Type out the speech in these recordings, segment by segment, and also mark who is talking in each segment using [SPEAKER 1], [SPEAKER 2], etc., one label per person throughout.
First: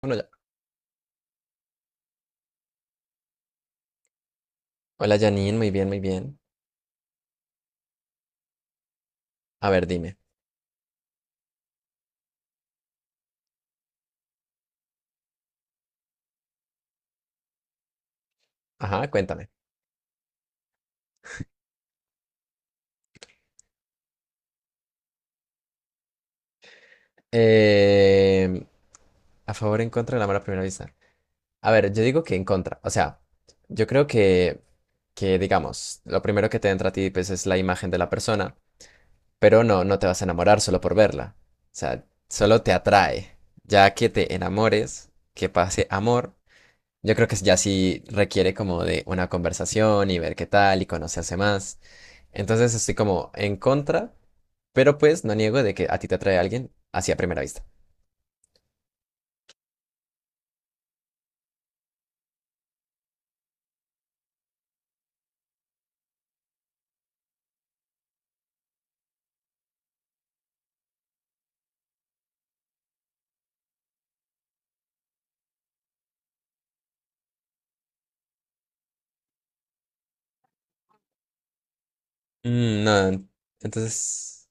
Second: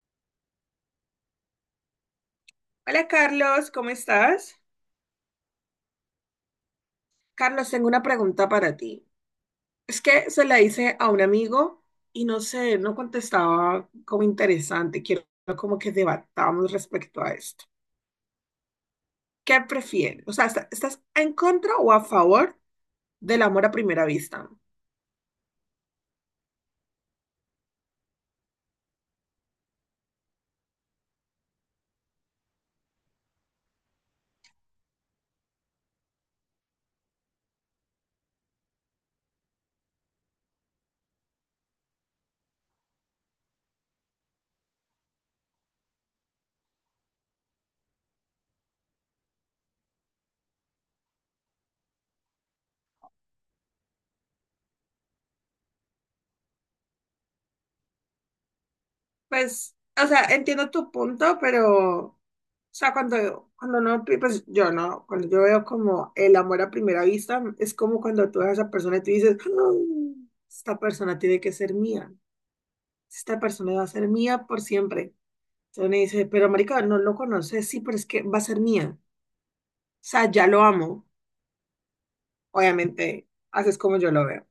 [SPEAKER 1] Bueno, ya.
[SPEAKER 2] Hola Carlos, ¿cómo estás?
[SPEAKER 1] Hola Janine, muy bien, muy bien.
[SPEAKER 2] Carlos, tengo una pregunta para ti.
[SPEAKER 1] A ver,
[SPEAKER 2] Es
[SPEAKER 1] dime.
[SPEAKER 2] que se la hice a un amigo y no sé, no contestaba como interesante. Quiero como que debatamos respecto a esto.
[SPEAKER 1] Ajá, cuéntame.
[SPEAKER 2] ¿Qué prefieres? O sea, ¿estás en contra o a favor del amor a primera vista?
[SPEAKER 1] Eh, ¿A favor o en contra del amor a primera vista? A ver, yo digo que en contra. O sea, yo creo que digamos, lo primero que te entra a ti, pues, es la imagen de la persona, pero no te vas a enamorar solo por verla. O sea, solo te atrae. Ya que te enamores, que pase amor, yo creo que ya sí requiere como de una conversación y ver qué tal y conocerse más. Entonces estoy como en contra, pero pues no niego de que a ti te atrae alguien hacia primera vista.
[SPEAKER 2] Pues, o sea, entiendo tu punto, pero, o sea, cuando no, pues yo no, cuando yo veo como el amor a primera vista, es como cuando tú ves a esa persona y tú dices, "Mm, esta persona tiene que ser mía, esta persona va a ser mía por siempre." Entonces me dice, pero marica, no lo conoces, sí, pero es que va a ser mía, o sea, ya lo amo,
[SPEAKER 1] Mm, no,
[SPEAKER 2] obviamente,
[SPEAKER 1] en-
[SPEAKER 2] haces como yo lo veo.
[SPEAKER 1] entonces,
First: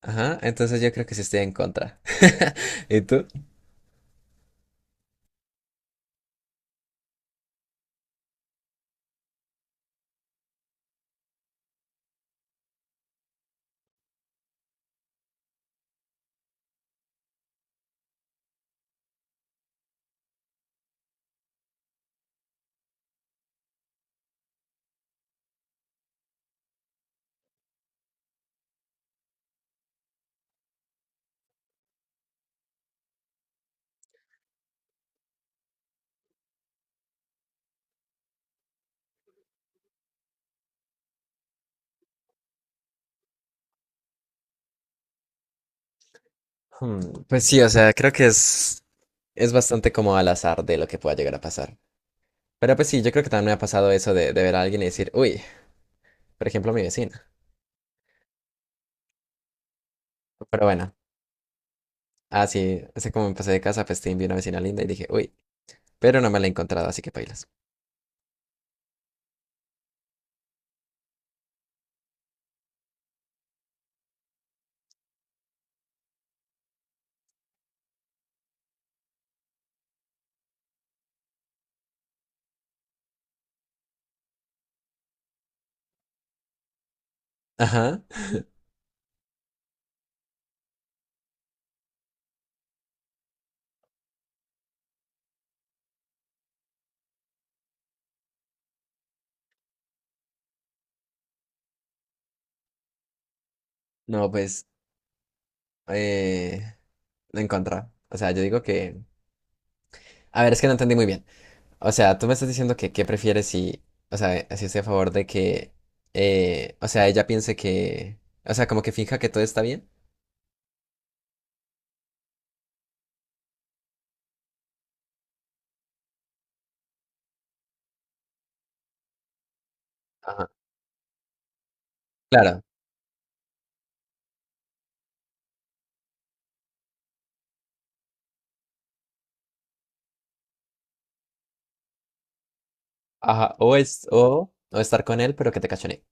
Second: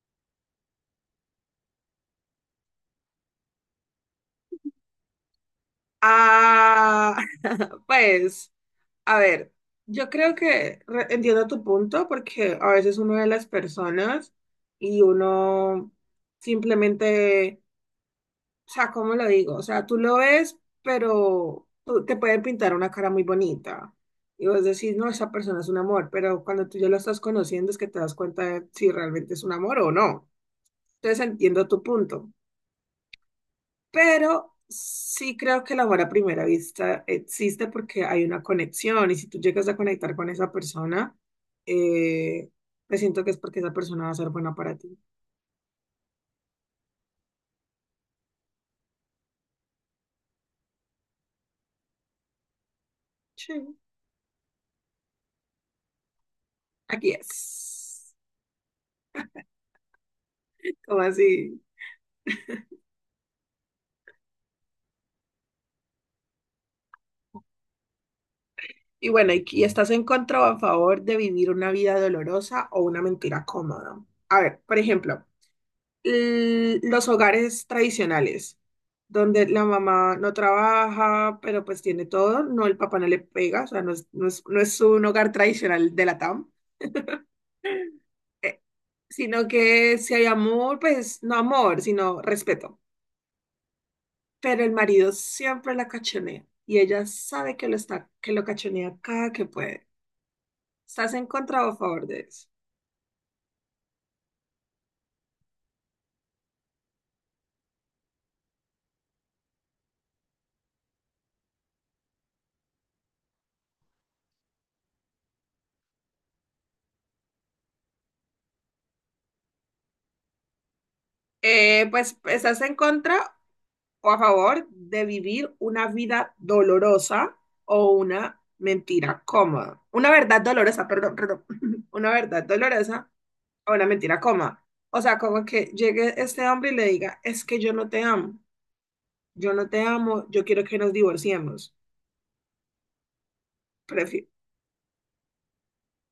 [SPEAKER 1] ajá, entonces yo creo que sí estoy en contra. ¿Y tú?
[SPEAKER 2] Ah, pues, a ver, yo creo que entiendo tu punto porque a veces uno ve las personas y uno simplemente, o sea, ¿cómo lo digo? O sea, tú lo ves, pero te pueden pintar una cara muy bonita y vos decís, no, esa persona es un amor, pero cuando tú ya lo estás conociendo es que te das cuenta de si realmente es un amor o no. Entonces entiendo tu punto, pero sí creo que el amor a primera vista existe porque hay una conexión y si tú llegas a conectar con esa persona, eh, pues siento que es porque esa persona va a ser buena para ti.
[SPEAKER 1] Hmm, pues sí, o sea, creo que es bastante como al azar de lo que pueda llegar a pasar. Pero pues sí, yo creo que también me ha
[SPEAKER 2] Sí,
[SPEAKER 1] pasado eso de ver a alguien y decir, uy, por ejemplo, mi
[SPEAKER 2] aquí
[SPEAKER 1] vecina.
[SPEAKER 2] es.
[SPEAKER 1] Pero bueno,
[SPEAKER 2] ¿Cómo así?
[SPEAKER 1] así como me pasé de casa, pues te vi una vecina linda y dije, uy, pero no me la he encontrado, así que pailas.
[SPEAKER 2] Y bueno, ¿Y estás en contra o a favor de vivir una vida dolorosa o una mentira cómoda? A ver, por ejemplo, los hogares tradicionales, donde la mamá no trabaja, pero pues tiene todo, no, el papá no le pega, o sea, no es un hogar tradicional de la TAM,
[SPEAKER 1] Ajá.
[SPEAKER 2] eh, sino que si hay amor, pues no amor, sino respeto. Pero el marido siempre la cachonea y ella sabe que lo está, que lo cachonea cada que puede. ¿Estás en contra o a favor de eso?
[SPEAKER 1] No, pues, eh, en contra. O sea, yo digo que… A ver, es que no entendí muy bien. O sea, tú me estás diciendo que qué prefieres si… O sea, si estoy a favor de que… o sea, ella piense que… O sea, como que finja que todo está bien.
[SPEAKER 2] Pues estás en contra o a favor de vivir una vida dolorosa o una mentira cómoda. Una verdad
[SPEAKER 1] Ajá.
[SPEAKER 2] dolorosa, perdón, perdón. Una verdad
[SPEAKER 1] Claro.
[SPEAKER 2] dolorosa o una mentira cómoda. O sea, como que llegue este hombre y le diga, es que yo no te amo, yo no te amo, yo quiero que nos divorciemos.
[SPEAKER 1] Ajá. O es…
[SPEAKER 2] Prefi-
[SPEAKER 1] O estar con él, pero que te cachonee.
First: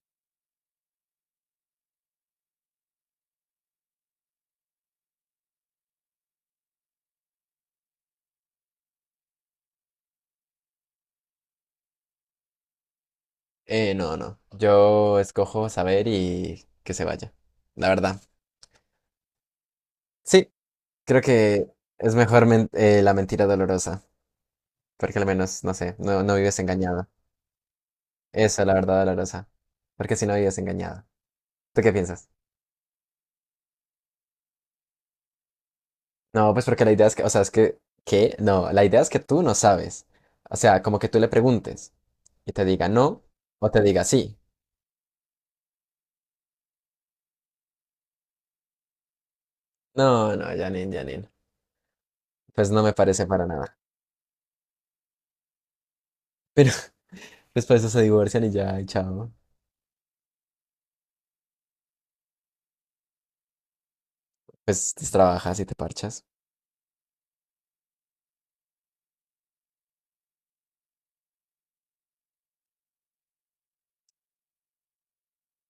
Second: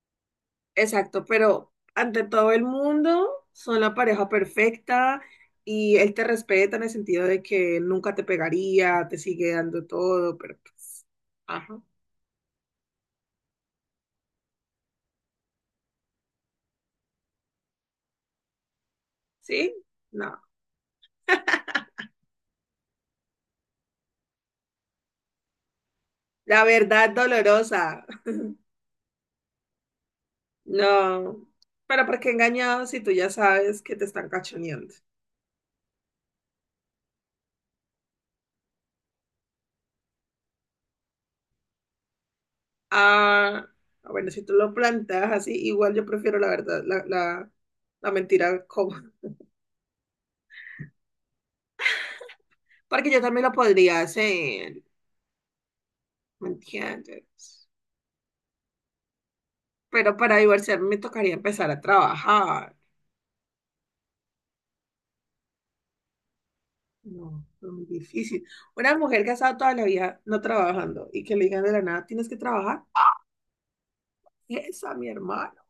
[SPEAKER 2] Exacto, pero ante todo el mundo son la pareja perfecta y él te respeta en el sentido de que nunca te pegaría, te sigue dando todo, pero pues, ajá,
[SPEAKER 1] No, no. Yo escojo saber y que se vaya. La verdad.
[SPEAKER 2] ¿sí? No.
[SPEAKER 1] Sí, creo que la mentira dolorosa. Porque al menos, no sé, no vives
[SPEAKER 2] La
[SPEAKER 1] engañada.
[SPEAKER 2] verdad dolorosa.
[SPEAKER 1] Esa es la verdad dolorosa. Porque si no vives engañada.
[SPEAKER 2] No.
[SPEAKER 1] ¿Tú qué
[SPEAKER 2] Pero ¿por
[SPEAKER 1] piensas?
[SPEAKER 2] qué engañado si tú ya sabes que te están cachoneando?
[SPEAKER 1] No, pues porque la idea es que, o sea, es que, ¿qué? No, la idea es que tú no sabes. O sea, como que tú le preguntes y te diga no
[SPEAKER 2] Ah,
[SPEAKER 1] o te diga
[SPEAKER 2] bueno,
[SPEAKER 1] sí.
[SPEAKER 2] si tú lo planteas así, igual yo prefiero la verdad, la mentira cómoda.
[SPEAKER 1] No, no, Janine, Janine. Pues no me
[SPEAKER 2] Porque yo
[SPEAKER 1] parece
[SPEAKER 2] también
[SPEAKER 1] para
[SPEAKER 2] lo
[SPEAKER 1] nada.
[SPEAKER 2] podría hacer, ¿me
[SPEAKER 1] Pero
[SPEAKER 2] entiendes?
[SPEAKER 1] después de eso se divorcian y ya, y chao.
[SPEAKER 2] Pero para divorciarme me tocaría empezar a trabajar.
[SPEAKER 1] Pues trabajas y te parchas.
[SPEAKER 2] No, es muy difícil. Una mujer que ha estado toda la vida no trabajando y que le digan de la nada, tienes que trabajar. Esa, mi hermano.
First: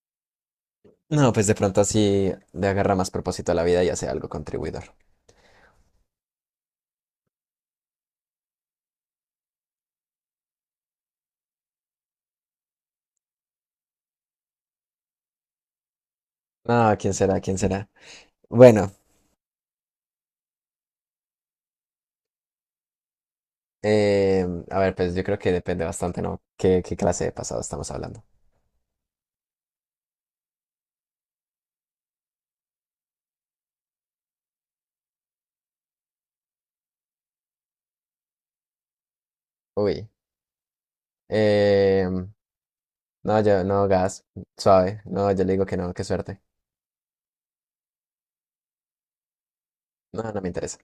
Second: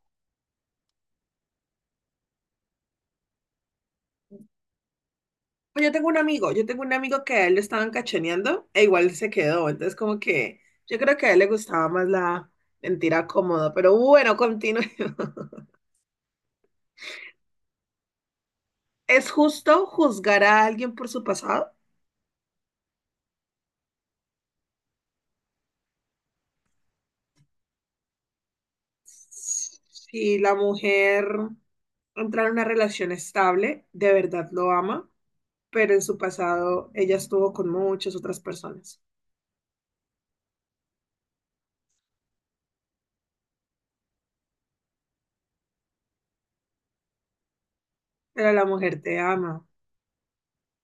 [SPEAKER 1] No, pues de pronto así le agarra más propósito a la vida y hace algo contribuidor.
[SPEAKER 2] Pues yo tengo un amigo que a él lo estaban cachoneando e igual se quedó. Entonces, como que yo creo que a él le gustaba más la mentira cómoda. Pero bueno, continuemos.
[SPEAKER 1] No, ¿quién será? ¿Quién será? Bueno,
[SPEAKER 2] ¿Es justo juzgar a alguien por su pasado?
[SPEAKER 1] a ver, pues yo creo que depende bastante, ¿no? ¿Qué clase de pasado estamos hablando?
[SPEAKER 2] Si la mujer entra en una relación estable, de verdad lo ama, pero en su pasado ella estuvo con muchas otras personas.
[SPEAKER 1] Uy. Eh, No, yo, no, gas, suave. No, yo le digo que no, qué suerte.
[SPEAKER 2] Pero la mujer te ama.
[SPEAKER 1] No, no me interesa.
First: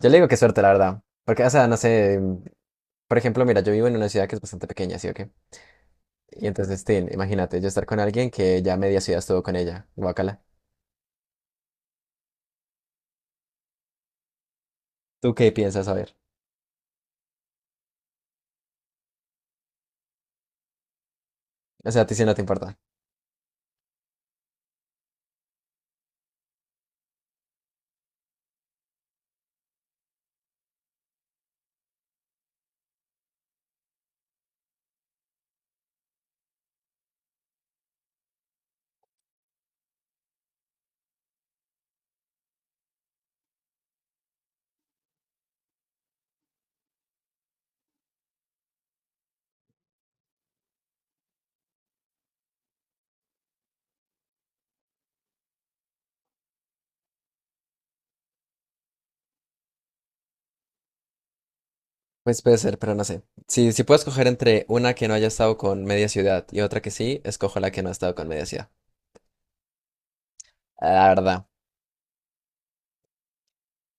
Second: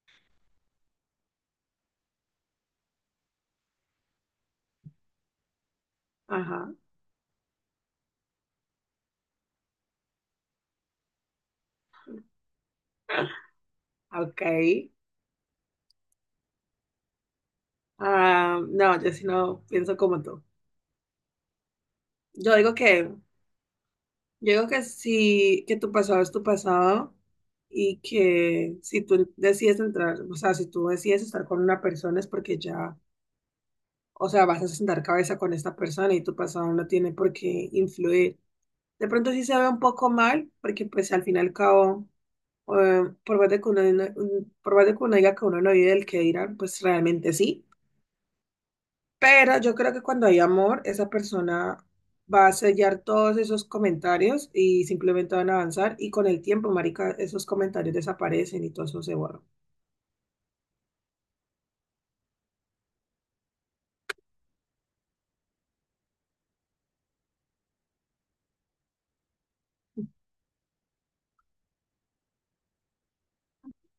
[SPEAKER 1] Yo le digo qué suerte, la verdad. Porque, o sea, no sé. Por ejemplo, mira, yo vivo en una ciudad que es bastante pequeña, ¿sí o qué? Y
[SPEAKER 2] Ajá.
[SPEAKER 1] entonces, tin, imagínate, yo estar con alguien que ya media ciudad estuvo con ella. Guácala.
[SPEAKER 2] Ok.
[SPEAKER 1] ¿Tú qué piensas? A ver.
[SPEAKER 2] Ah, no, yo sí no pienso como tú.
[SPEAKER 1] O sea, a ti sí no te
[SPEAKER 2] Yo
[SPEAKER 1] importa.
[SPEAKER 2] digo que Yo digo que sí, que tu pasado es tu pasado y que si tú decides entrar, o sea, si tú decides estar con una persona es porque ya, o sea, vas a sentar cabeza con esta persona y tu pasado no tiene por qué influir. De pronto sí se ve un poco mal, porque pues al fin y al cabo, por más de que uno, no, por más de que uno diga que uno no vive del que dirán, pues realmente sí. Pero yo creo que cuando hay amor, esa persona va a sellar todos esos comentarios y simplemente van a avanzar y con el tiempo, marica, esos comentarios desaparecen y todo eso se borra.
[SPEAKER 1] Pues puede ser, pero no sé. Si puedo escoger entre una que no haya estado con media ciudad y otra que sí, escojo la que no ha estado con media ciudad. La verdad.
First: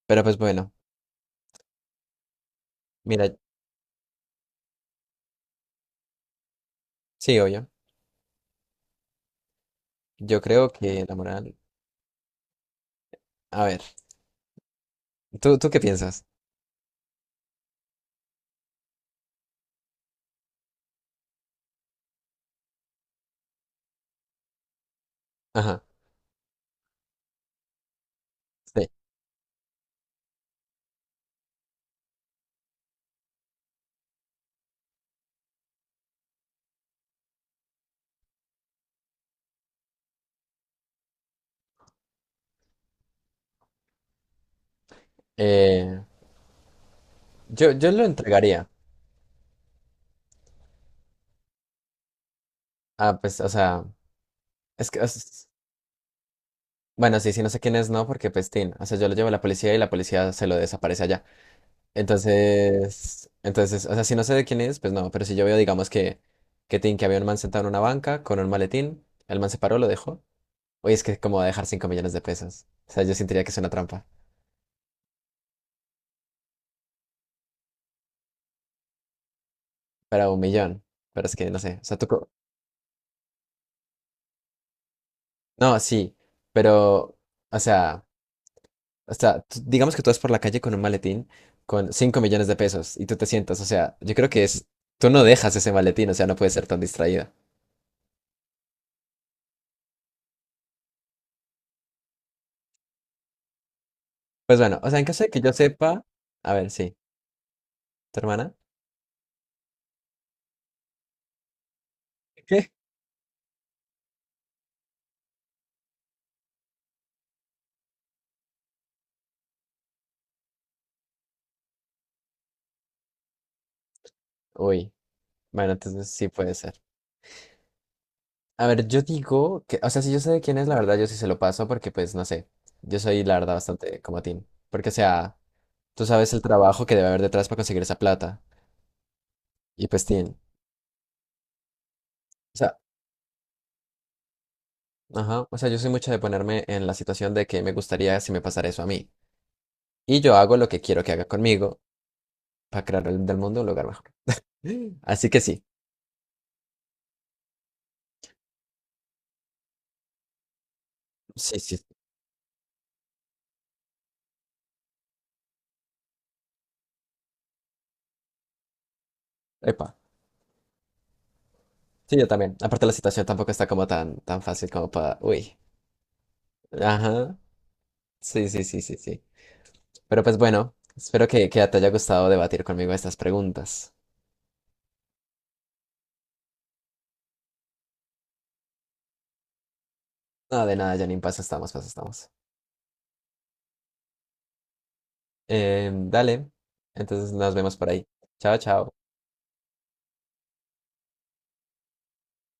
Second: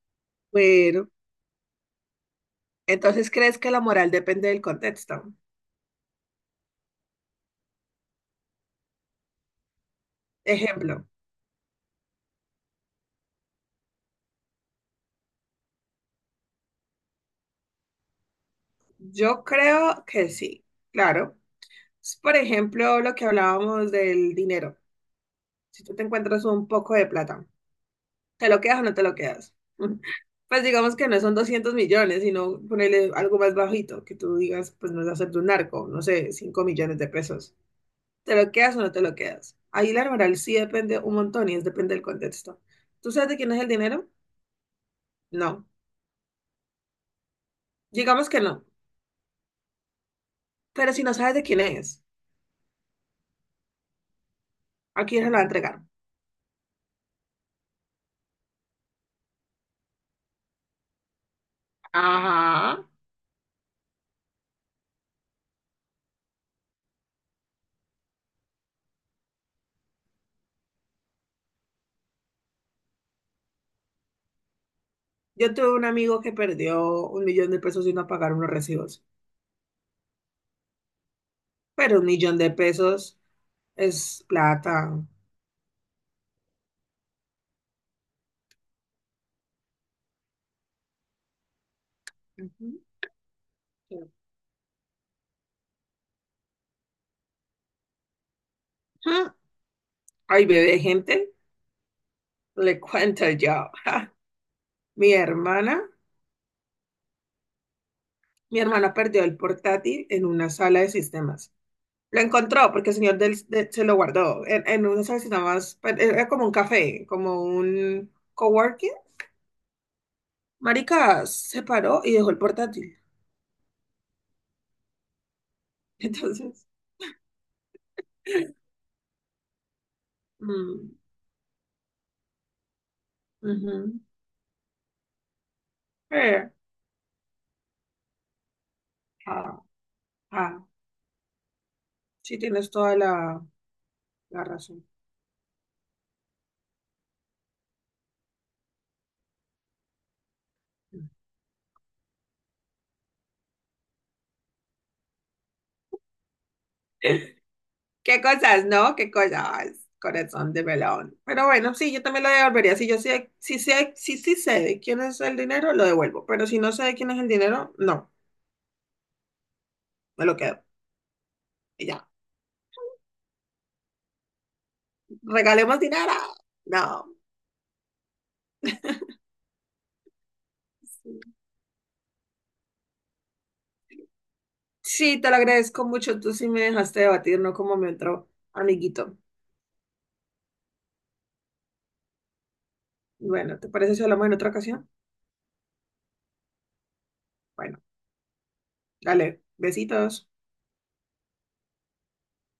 [SPEAKER 1] Pero pues bueno,
[SPEAKER 2] Bueno, entonces,
[SPEAKER 1] mira,
[SPEAKER 2] ¿crees que la moral depende del contexto?
[SPEAKER 1] sí, obvio. Yo creo que
[SPEAKER 2] Ejemplo,
[SPEAKER 1] la moral. A ver, ¿tú qué piensas?
[SPEAKER 2] yo creo que sí, claro. Por ejemplo, lo que hablábamos del dinero.
[SPEAKER 1] Ajá,
[SPEAKER 2] Si tú te encuentras un poco de plata, ¿te lo quedas o
[SPEAKER 1] sí.
[SPEAKER 2] no te lo quedas? Pues digamos que no son 200 millones, sino ponerle algo más bajito, que tú digas, pues no es hacer de un narco, no sé, 5 millones de pesos. ¿Te lo quedas o no te lo quedas? Ahí la moral sí depende un montón y es depende del contexto. ¿Tú sabes de quién es el dinero? No.
[SPEAKER 1] Eh, yo lo
[SPEAKER 2] Digamos que no.
[SPEAKER 1] entregaría.
[SPEAKER 2] Pero si no sabes de quién es,
[SPEAKER 1] Ah, pues, o sea, es que,
[SPEAKER 2] ¿a quién se lo va a
[SPEAKER 1] es-
[SPEAKER 2] entregar?
[SPEAKER 1] bueno, sí, sí, no sé quién es, no, porque pestín. O sea, yo lo llevo a la policía y la policía se lo desaparece allá.
[SPEAKER 2] Ajá.
[SPEAKER 1] Entonces, o sea, si no sé de quién es, pues no, pero si yo veo, digamos tin, que había un man sentado en una banca con un maletín, el man se paró, lo dejó. Oye, es que como va a dejar 5 millones de pesos. O sea, yo sentiría que es una trampa.
[SPEAKER 2] Yo tuve un amigo que perdió 1 millón de pesos y no pagaron los recibos.
[SPEAKER 1] Para un millón. Pero es que, no sé, o sea,
[SPEAKER 2] Pero un
[SPEAKER 1] tú… co-
[SPEAKER 2] millón de pesos es plata.
[SPEAKER 1] No, sí, pero, o sea… O sea, tú- digamos que tú vas por la calle con un maletín con cinco millones de
[SPEAKER 2] Ujú.
[SPEAKER 1] pesos y tú te sientas, o sea, yo creo que es, tú no dejas ese maletín, o sea, no puedes ser tan distraída.
[SPEAKER 2] Ay, bebé, gente, le cuento yo. Ja.
[SPEAKER 1] Pues bueno, o sea, en
[SPEAKER 2] Mi
[SPEAKER 1] caso de que yo
[SPEAKER 2] hermana,
[SPEAKER 1] sepa, a ver, sí, ¿tu hermana?
[SPEAKER 2] mi hermana perdió el portátil en una sala de sistemas. Lo
[SPEAKER 1] ¿Qué?
[SPEAKER 2] encontró porque el señor se lo guardó en una sala de sistemas. Pues, era como un café, como un coworking. Marica se paró y dejó el portátil.
[SPEAKER 1] Uy, bueno, entonces sí puede
[SPEAKER 2] Entonces,
[SPEAKER 1] ser. A ver, yo digo que, o sea, si yo sé de quién es, la
[SPEAKER 2] mm,
[SPEAKER 1] verdad, yo sí se lo paso porque, pues, no sé, yo soy, la verdad,
[SPEAKER 2] ujú.
[SPEAKER 1] bastante como Tim. Porque, o sea, tú sabes el
[SPEAKER 2] Eh,
[SPEAKER 1] trabajo que debe haber detrás para conseguir esa plata.
[SPEAKER 2] ah,
[SPEAKER 1] Y pues, Tim,
[SPEAKER 2] ah, sí
[SPEAKER 1] o
[SPEAKER 2] tienes
[SPEAKER 1] sea,
[SPEAKER 2] toda la razón.
[SPEAKER 1] ajá, o sea, yo soy mucho de ponerme en la situación de que me gustaría si me pasara eso a mí. Y yo hago lo que quiero que haga conmigo para crear del mundo un lugar mejor. Así que sí,
[SPEAKER 2] Qué cosas, ¿no? Qué cosas, corazón de melón. Pero
[SPEAKER 1] sí,
[SPEAKER 2] bueno,
[SPEAKER 1] sí.
[SPEAKER 2] sí, yo también lo devolvería. Si yo sé, si sí sé de quién es el dinero, lo devuelvo. Pero si no sé de quién es el dinero, no,
[SPEAKER 1] Epa.
[SPEAKER 2] me lo quedo. Y ya,
[SPEAKER 1] Sí, yo también. Aparte la situación tampoco está como tan, tan fácil como para… Uy.
[SPEAKER 2] regalemos dinero. No.
[SPEAKER 1] Ajá. Sí, sí, sí, sí, sí. Pero pues bueno, espero que te haya gustado debatir conmigo estas preguntas.
[SPEAKER 2] Sí, te lo agradezco mucho. Tú sí me dejaste debatir, no como me entró, amiguito.
[SPEAKER 1] Nada de nada, Janine, paso estamos, paso estamos.
[SPEAKER 2] Bueno, ¿te parece si hablamos en otra ocasión?
[SPEAKER 1] Dale. Entonces nos vemos
[SPEAKER 2] Bueno,
[SPEAKER 1] por ahí. Chao, chao.
[SPEAKER 2] dale, besitos.